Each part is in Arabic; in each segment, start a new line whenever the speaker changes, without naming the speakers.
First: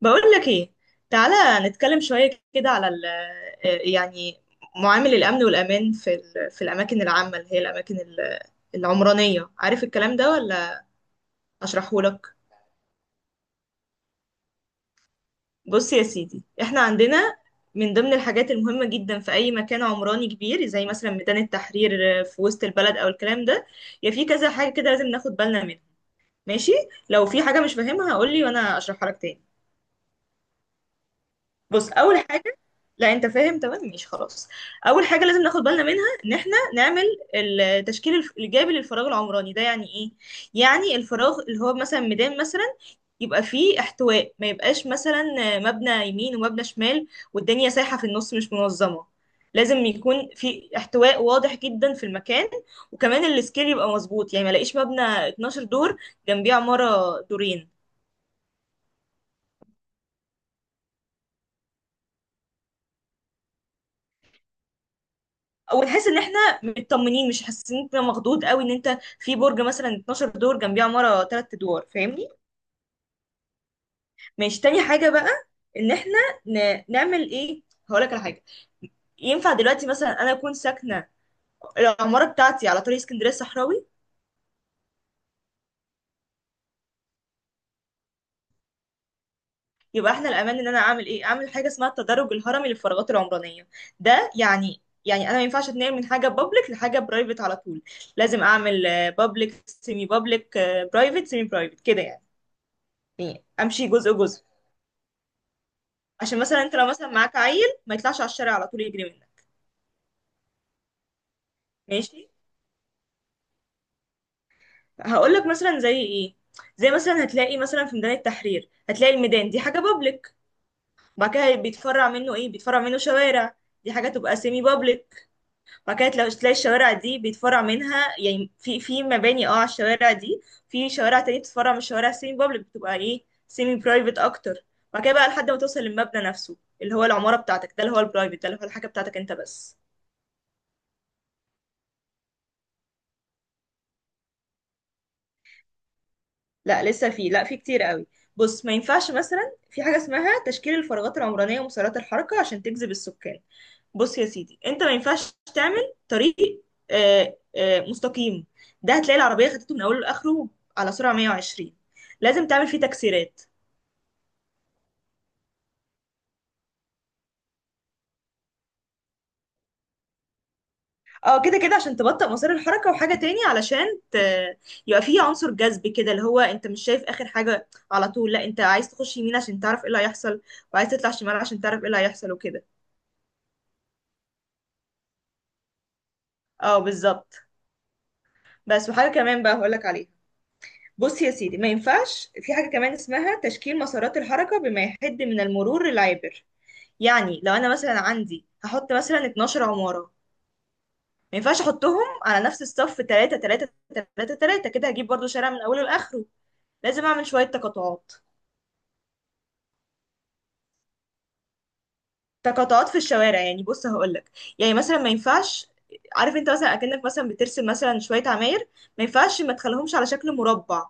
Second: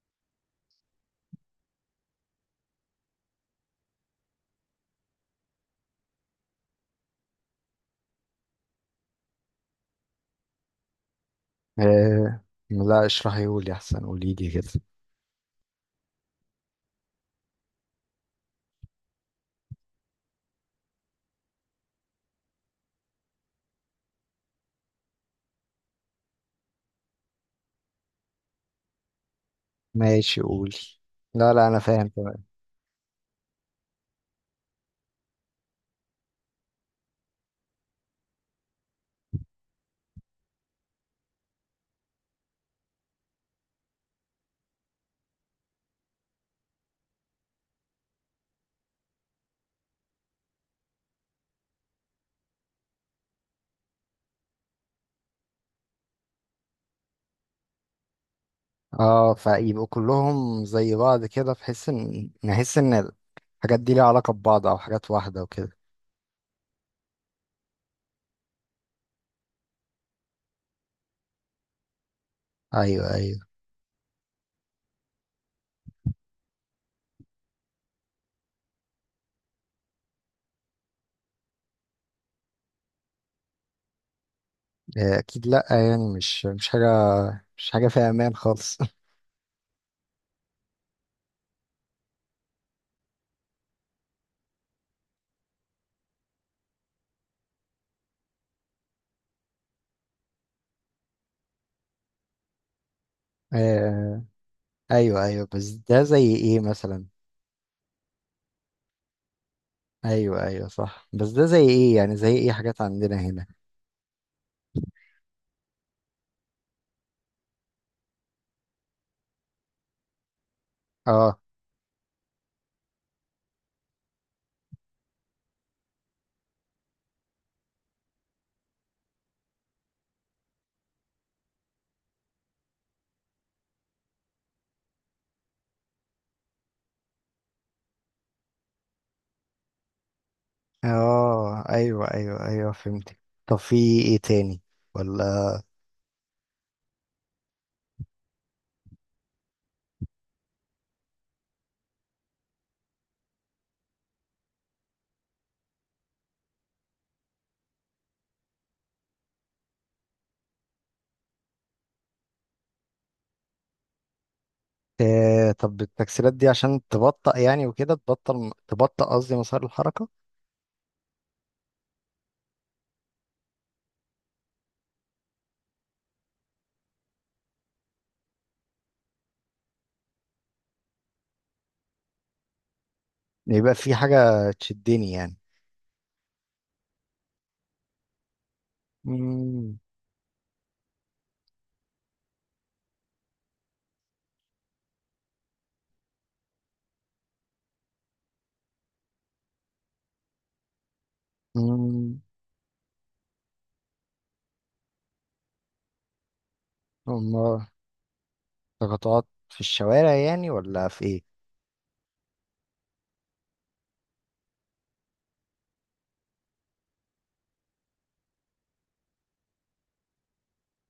بقول لك ايه. تعالى نتكلم شوية كده على ال آه، يعني معامل الأمن والأمان في الأماكن العامة اللي هي العمرانية. عارف الكلام ده ولا أشرحه لك؟
آه. لا، اشرحي قولي احسن، قولي لي كده.
بص يا سيدي، احنا عندنا من ضمن الحاجات المهمة جدا في أي مكان عمراني كبير، زي مثلا ميدان التحرير في وسط البلد أو الكلام ده، يا في كذا حاجة كده لازم ناخد بالنا منها. ماشي، لو في حاجة مش فاهمها قولي وأنا أشرحها لك تاني.
ماشي، قولي. لا لا، انا
بص،
فاهم
اول
تمام.
حاجه، لا انت فاهم تمام، ماشي خلاص. اول حاجه لازم ناخد بالنا منها ان احنا نعمل التشكيل الايجابي للفراغ العمراني ده. يعني ايه؟ يعني الفراغ اللي هو مثلا ميدان مثلا، يبقى فيه احتواء، ما يبقاش مثلا مبنى يمين ومبنى شمال والدنيا سايحه في النص، مش منظمه. لازم يكون في احتواء واضح جدا في المكان، وكمان السكيل يبقى مظبوط، يعني ما الاقيش مبنى 12 دور جنبيه عماره دورين.
اه، فيبقوا كلهم زي بعض كده بحيث ان نحس ان الحاجات دي ليها علاقة ببعض او حاجات واحدة وكده.
ونحس ان احنا مطمنين، مش حاسين ان إنت مخضوض قوي ان انت في برج مثلا 12 دور جنبيه عماره 3 ادوار. فاهمني؟
ايوه ايوه.
ماشي، تاني حاجه بقى، ان احنا نعمل ايه؟ هقول لك على حاجه. ينفع دلوقتي مثلا انا اكون ساكنه العماره بتاعتي على طريق اسكندريه الصحراوي؟
آه اكيد، لا يعني مش حاجة فيها امان خالص
يبقى احنا الامان ان انا اعمل ايه؟ اعمل حاجه اسمها التدرج الهرمي للفراغات العمرانيه. ده يعني انا ما ينفعش اتنقل من حاجه بابليك لحاجه برايفت على طول. لازم اعمل بابليك، سيمي بابليك، برايفت، سيمي برايفت، كده يعني. يعني امشي جزء
آه
جزء،
ايوه ايوه، بس ده زي
عشان
ايه
مثلا انت لو
مثلا؟
مثلا معاك عيل ما يطلعش على الشارع على طول يجري منك.
ايوه ايوه صح، بس ده زي
ماشي،
ايه؟ حاجات عندنا هنا.
هقول لك مثلا زي ايه. زي مثلا هتلاقي مثلا في ميدان التحرير، هتلاقي الميدان دي حاجه بابليك، وبعد
اه.
كده بيتفرع منه ايه؟ بيتفرع منه شوارع. دي حاجه تبقى سيمي بابليك. وبعد كده تلاقي الشوارع دي بيتفرع منها يعني في مباني اه على الشوارع دي، في شوارع تانية بتتفرع من الشوارع سيمي بابليك، بتبقى ايه؟ سيمي برايفت اكتر. وبعد كده بقى لحد ما توصل للمبنى نفسه، اللي هو العماره بتاعتك، ده اللي هو البرايفت، ده اللي هو الحاجه بتاعتك انت بس.
اه ايوه ايوه ايوه، فهمتك. طب في ايه تاني؟ ولا؟
لا لسه في، لا في كتير قوي. بص، ما ينفعش مثلا، في حاجة اسمها تشكيل الفراغات العمرانية ومسارات الحركة عشان تجذب السكان. بص يا سيدي، انت ما ينفعش تعمل طريق مستقيم. ده هتلاقي العربية خدته من اوله لاخره على سرعة 120. لازم تعمل فيه تكسيرات.
آه، طب التكسيرات دي عشان تبطأ يعني وكده، تبطأ قصدي مسار الحركة.
اه، كده كده عشان تبطئ مسار الحركة، وحاجة تاني علشان ت... يبقى فيه عنصر جذب كده، اللي هو انت مش شايف اخر حاجة على طول، لا انت عايز تخش يمين عشان تعرف ايه اللي هيحصل، وعايز تطلع شمال عشان تعرف ايه اللي هيحصل، وكده.
يبقى في حاجة تشدني يعني.
اه بالظبط. بس وحاجة كمان بقى
امم
هقولك عليها. بص يا سيدي، ما ينفعش، في حاجة كمان اسمها تشكيل مسارات الحركة بما يحد من المرور العابر. يعني لو أنا مثلا عندي هحط مثلا 12 عمارة، ما ينفعش أحطهم
امم
على نفس الصف 3 3 3 3، كده هجيب برضو شارع من أوله لآخره. لازم أعمل شوية
أمال،
تقاطعات.
تقاطعات في الشوارع يعني ولا في ايه؟
تقاطعات في الشوارع، يعني بص هقولك، يعني مثلا ما ينفعش، عارف انت مثلا اكنك مثلا بترسم مثلا شويه عماير، ما ينفعش ما تخليهمش على شكل مربع.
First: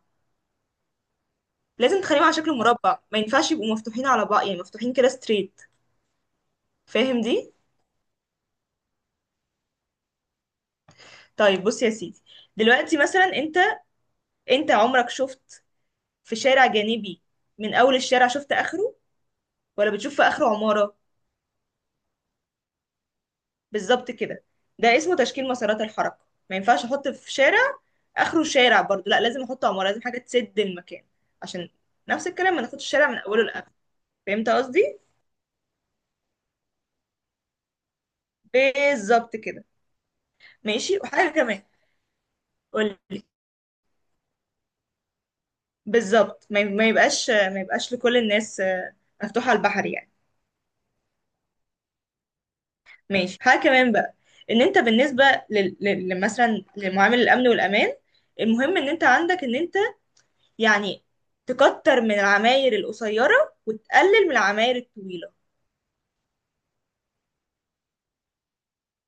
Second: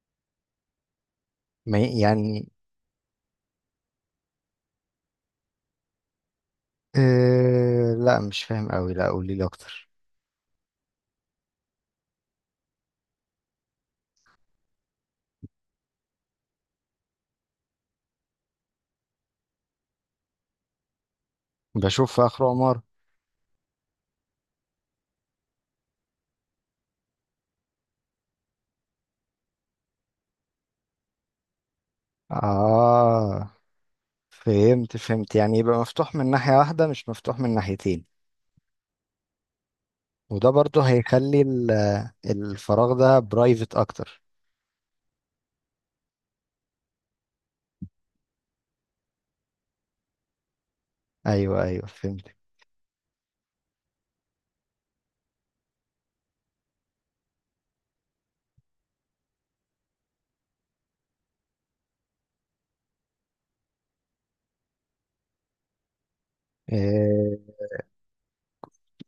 ما ي-
لازم تخليهم على
يعني.
شكل مربع، ما ينفعش يبقوا مفتوحين على بعض يعني مفتوحين كده ستريت. فاهم دي؟
آه لا، مش فاهم قوي، لا قولي لي اكتر.
طيب بص يا سيدي، دلوقتي مثلا انت، انت عمرك شفت في شارع جانبي من اول الشارع شفت اخره، ولا بتشوف في اخره عمارة؟
بشوف في اخر عمارة.
بالظبط كده. ده اسمه تشكيل مسارات الحركة. ما ينفعش احط في شارع اخره شارع برضو، لا لازم احط عمارة، لازم حاجة تسد المكان، عشان نفس الكلام ما ناخدش الشارع من اوله
اه
لاخره. فهمت
فهمت
قصدي؟
فهمت، يعني يبقى مفتوح من ناحية واحدة، مش مفتوح من ناحيتين.
بالظبط كده.
وده برضه
ماشي، وحاجة
هيخلي
كمان.
الفراغ
قولي،
ده برايفت اكتر.
بالظبط ما يبقاش، ما يبقاش لكل الناس، مفتوح على البحر يعني.
ايوه ايوه فهمت.
ماشي، حاجة كمان بقى، ان انت بالنسبة مثلا لمعامل الامن والامان، المهم ان انت عندك ان انت يعني تكتر من العماير القصيرة وتقلل من العماير الطويلة.
آه،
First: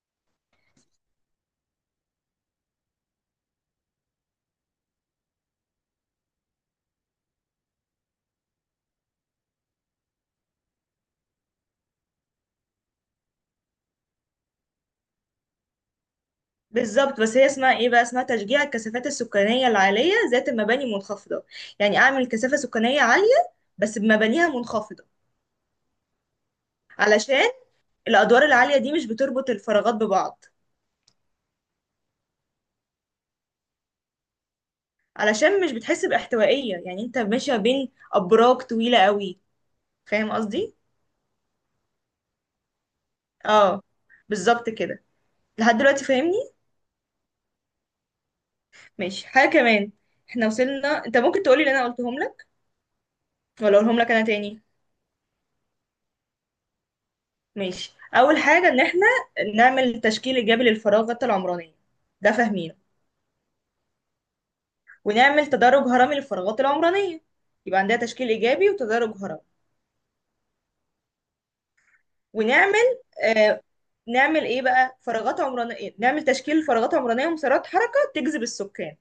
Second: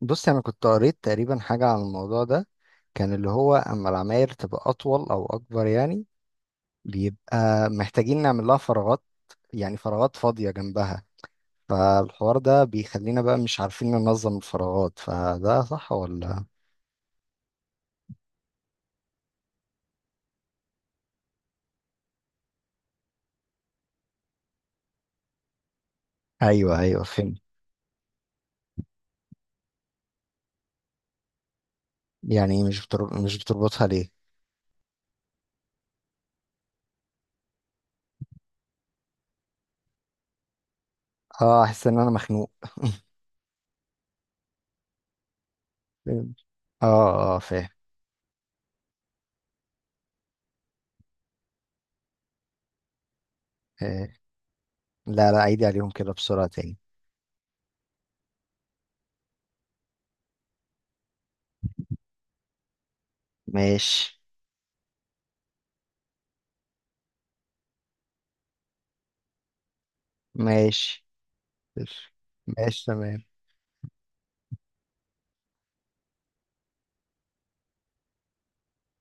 بص، انا كنت قريت تقريبا حاجه عن الموضوع ده. كان اللي هو اما العماير تبقى اطول او اكبر، يعني بيبقى محتاجين نعمل لها فراغات، يعني فراغات فاضيه جنبها، فالحوار ده بيخلينا بقى مش عارفين ننظم الفراغات. فده صح ولا؟
بالظبط. بس هي اسمها ايه بقى؟ اسمها تشجيع الكثافات السكانية العالية ذات المباني المنخفضة. يعني اعمل كثافة سكانية عالية بس بمبانيها منخفضة،
ايوه ايوه فهمت.
علشان الادوار العالية دي مش بتربط الفراغات ببعض،
يعني مش بتربطها ليه؟
علشان مش بتحس باحتوائية، يعني انت ماشية بين ابراج طويلة قوي. فاهم قصدي؟
اه، احس ان انا مخنوق.
اه بالظبط كده. لحد دلوقتي
فهمت.
فاهمني؟
اه اه فاهم.
ماشي، حاجة كمان. احنا وصلنا، انت ممكن تقولي اللي انا قلتهم لك، ولا اقولهم
آه.
لك انا تاني؟
لا لا، عيدي عليهم كده بسرعة تاني.
ماشي، اول حاجة ان احنا نعمل تشكيل ايجابي للفراغات العمرانية، ده فاهمينه.
ماشي.
ونعمل تدرج هرمي للفراغات العمرانية، يبقى عندها تشكيل ايجابي وتدرج هرمي.
ماشي. ماشي
ونعمل،
تمام.
آه، نعمل ايه بقى؟ فراغات عمرانية، نعمل تشكيل فراغات عمرانية ومسارات حركة تجذب السكان،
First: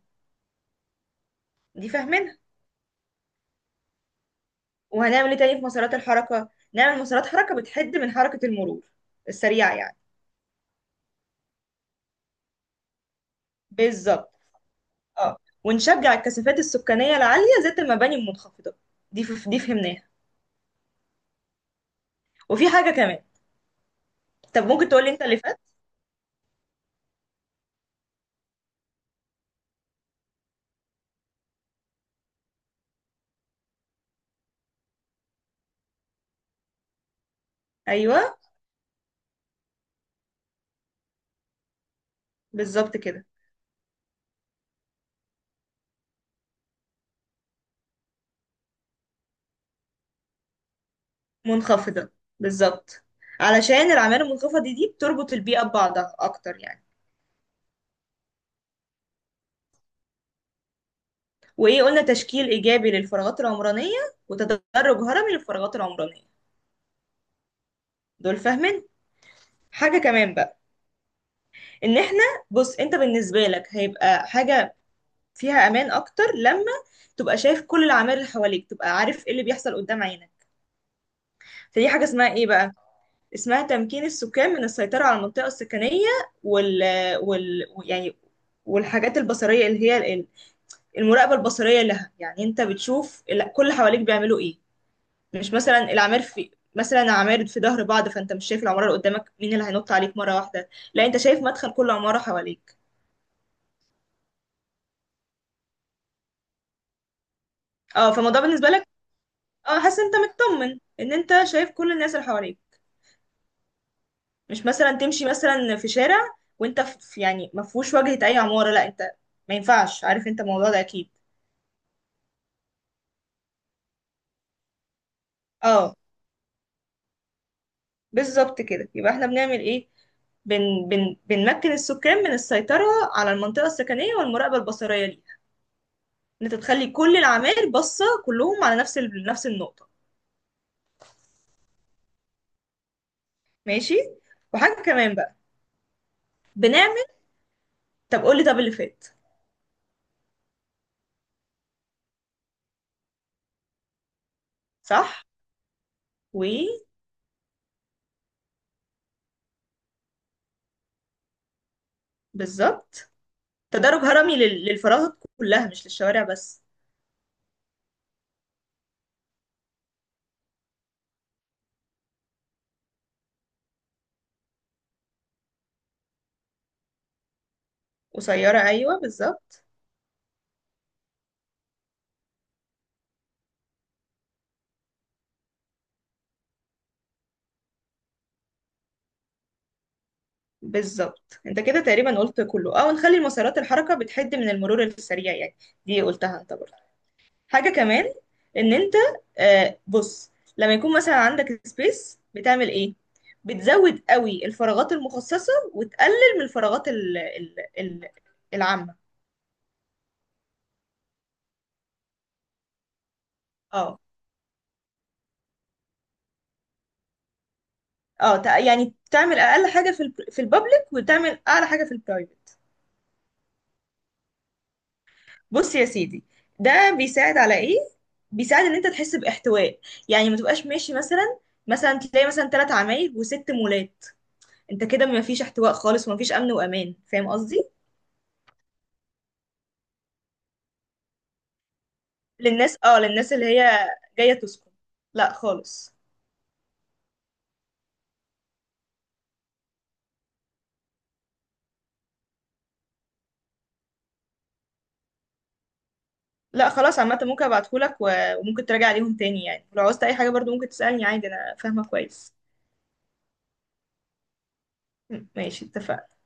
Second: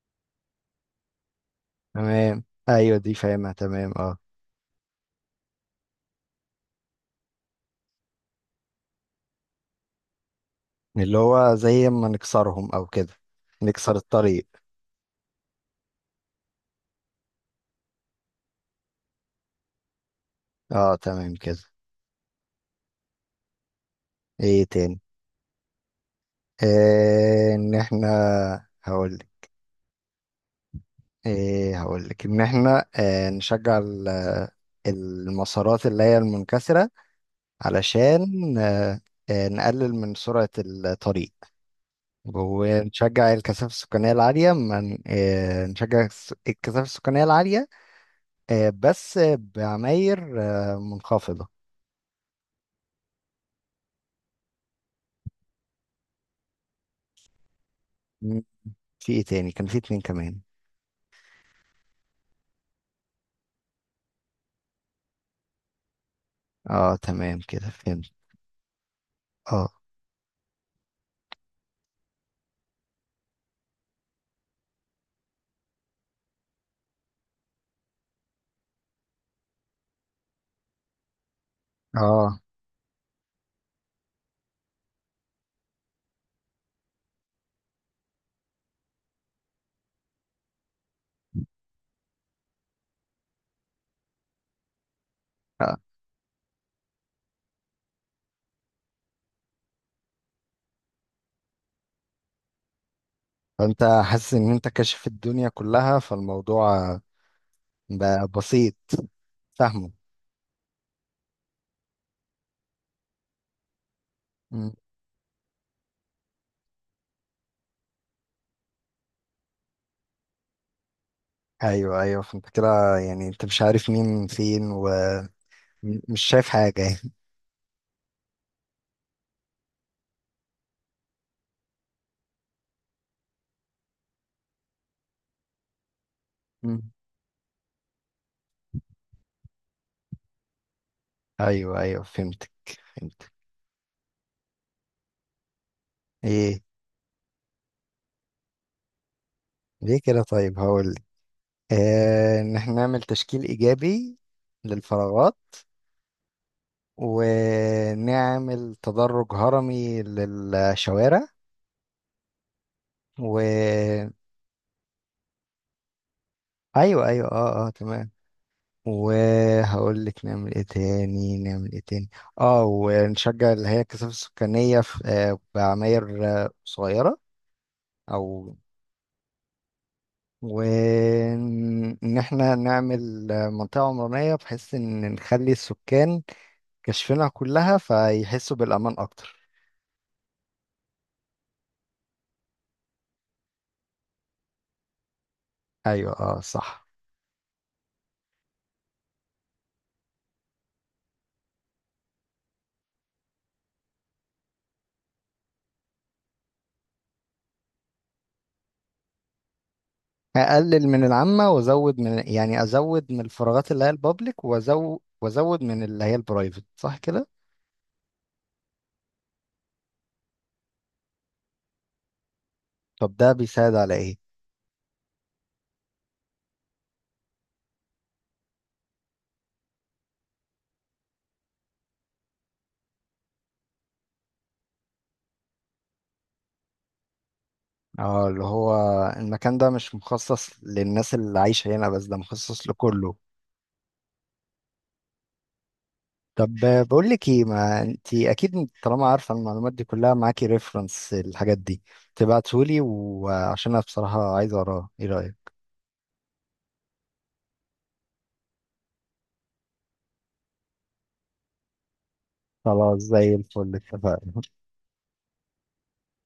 دي فاهمينها.
تمام، ايوه دي فاهمها تمام، اه.
وهنعمل ايه تاني في مسارات الحركة؟ نعمل مسارات حركة بتحد من حركة المرور السريعة يعني.
اللي هو زي ما نكسرهم او كده، نكسر
بالظبط.
الطريق.
اه، ونشجع الكثافات السكانية العالية ذات المباني المنخفضة، دي فهمناها.
اه تمام كده.
وفي حاجة كمان. طب
ايه
ممكن
تاني؟
تقولي انت اللي فات.
ان احنا، هقولك هقولك ان احنا نشجع المسارات اللي هي المنكسرة،
ايوه
علشان نقلل من سرعة الطريق،
بالظبط كده.
ونشجع الكثافة السكانية العالية من آه، نشجع الكثافة السكانية العالية، بس بعماير منخفضة.
منخفضة، بالظبط، علشان الأعمال المنخفضة دي بتربط البيئة ببعضها أكتر يعني.
م، في ايه تاني؟ كان في اتنين كمان.
وإيه قلنا؟ تشكيل إيجابي للفراغات العمرانية، وتدرج هرمي للفراغات العمرانية.
اه تمام كده، فهمت.
دول فاهمين.
اه
حاجة كمان بقى، ان احنا، بص انت بالنسبه لك هيبقى حاجه فيها امان اكتر لما تبقى شايف كل العوامل اللي حواليك، تبقى عارف ايه اللي بيحصل قدام عينك. فدي حاجه اسمها
اه.
ايه بقى؟ اسمها تمكين السكان من السيطره على المنطقه السكنيه، وال وال يعني والحاجات البصريه اللي هي المراقبه البصريه لها. يعني انت بتشوف كل حواليك بيعملوا ايه، مش
آه.
مثلا العمار في مثلا عمار في ظهر بعض فانت مش شايف العماره اللي قدامك مين اللي هينط عليك مره واحده. لا انت شايف مدخل كل عماره حواليك.
فانت حاسس ان انت كاشف الدنيا كلها، فالموضوع
اه،
بقى
فالموضوع بالنسبه
بسيط،
لك، اه،
فاهمه.
حاسس انت مطمن ان انت شايف كل الناس اللي حواليك. مش
م.
مثلا تمشي مثلا في شارع وانت يعني ما فيهوش واجهة اي عمارة، لا انت، ما ينفعش. عارف انت الموضوع ده اكيد.
ايوه ايوه، فانت كده يعني انت مش عارف مين فين
اه
ومش شايف حاجة يعني.
بالظبط كده. يبقى احنا بنعمل ايه؟ بن بن بنمكن السكان من السيطرة على المنطقة السكنية والمراقبة البصرية ليها، ان انت
م.
تخلي كل العماير باصة كلهم على نفس نفس النقطة.
ايوه ايوه فهمتك، فهمت.
ماشي، وحاجة كمان بقى
ايه؟
بنعمل. طب قولي طب اللي فات.
ليه كده؟ طيب هقول لك. ان احنا نعمل تشكيل ايجابي
صح.
للفراغات، ونعمل تدرج هرمي للشوارع،
وبالظبط. تدرج
و...
هرمي للفراغات كلها مش للشوارع بس.
ايوه ايوه اه اه تمام. وهقول لك نعمل ايه تاني، نعمل ايه تاني. اه، ونشجع اللي هي الكثافة السكانية في آه بعماير صغيرة، او...
قصيرة، أيوة بالظبط.
وان احنا نعمل منطقة عمرانية بحيث ان نخلي السكان كشفنا كلها، فيحسوا بالأمان أكتر.
بالظبط، انت كده تقريبا قلت كله، او نخلي مسارات الحركة بتحد من المرور السريع يعني. دي
أيوة أه
قلتها انت برضه.
صح.
حاجة كمان، ان انت، آه بص، لما يكون مثلا عندك سبيس، بتعمل ايه؟ بتزود قوي الفراغات المخصصة وتقلل من الفراغات ال ال ال العامة.
أقلل من العامة وأزود من، يعني أزود من الفراغات اللي هي
اه
البابليك، وأزود من اللي هي البرايفت، صح كده؟
اه، يعني تعمل اقل حاجة في البابليك وتعمل اعلى حاجة في البرايفت.
طب ده بيساعد على إيه؟
بص يا سيدي، ده بيساعد على ايه؟ بيساعد ان انت تحس باحتواء، يعني ما تبقاش ماشي مثلا، مثلا تلاقي مثلا ثلاث عمايل وست مولات، انت كده ما فيش احتواء خالص وما فيش امن وامان. فاهم قصدي؟
أه، اللي هو المكان ده مش مخصص للناس اللي عايشة هنا بس، ده مخصص
للناس، اه،
لكله.
للناس اللي هي جايه تسكن، لا خالص.
طب، بقول لك ايه، ما انت اكيد طالما عارفه المعلومات دي كلها معاكي، ريفرنس الحاجات دي تبعتهولي، وعشان انا بصراحه عايز اقراها، ايه رايك؟
لا خلاص، عامه ممكن ابعتهولك و- وممكن تراجع عليهم تاني يعني، لو عاوزت اي حاجه برضو ممكن تسالني عادي، انا فاهمه كويس.
خلاص، زي الفل، اتفقنا.
ماشي، اتفقنا.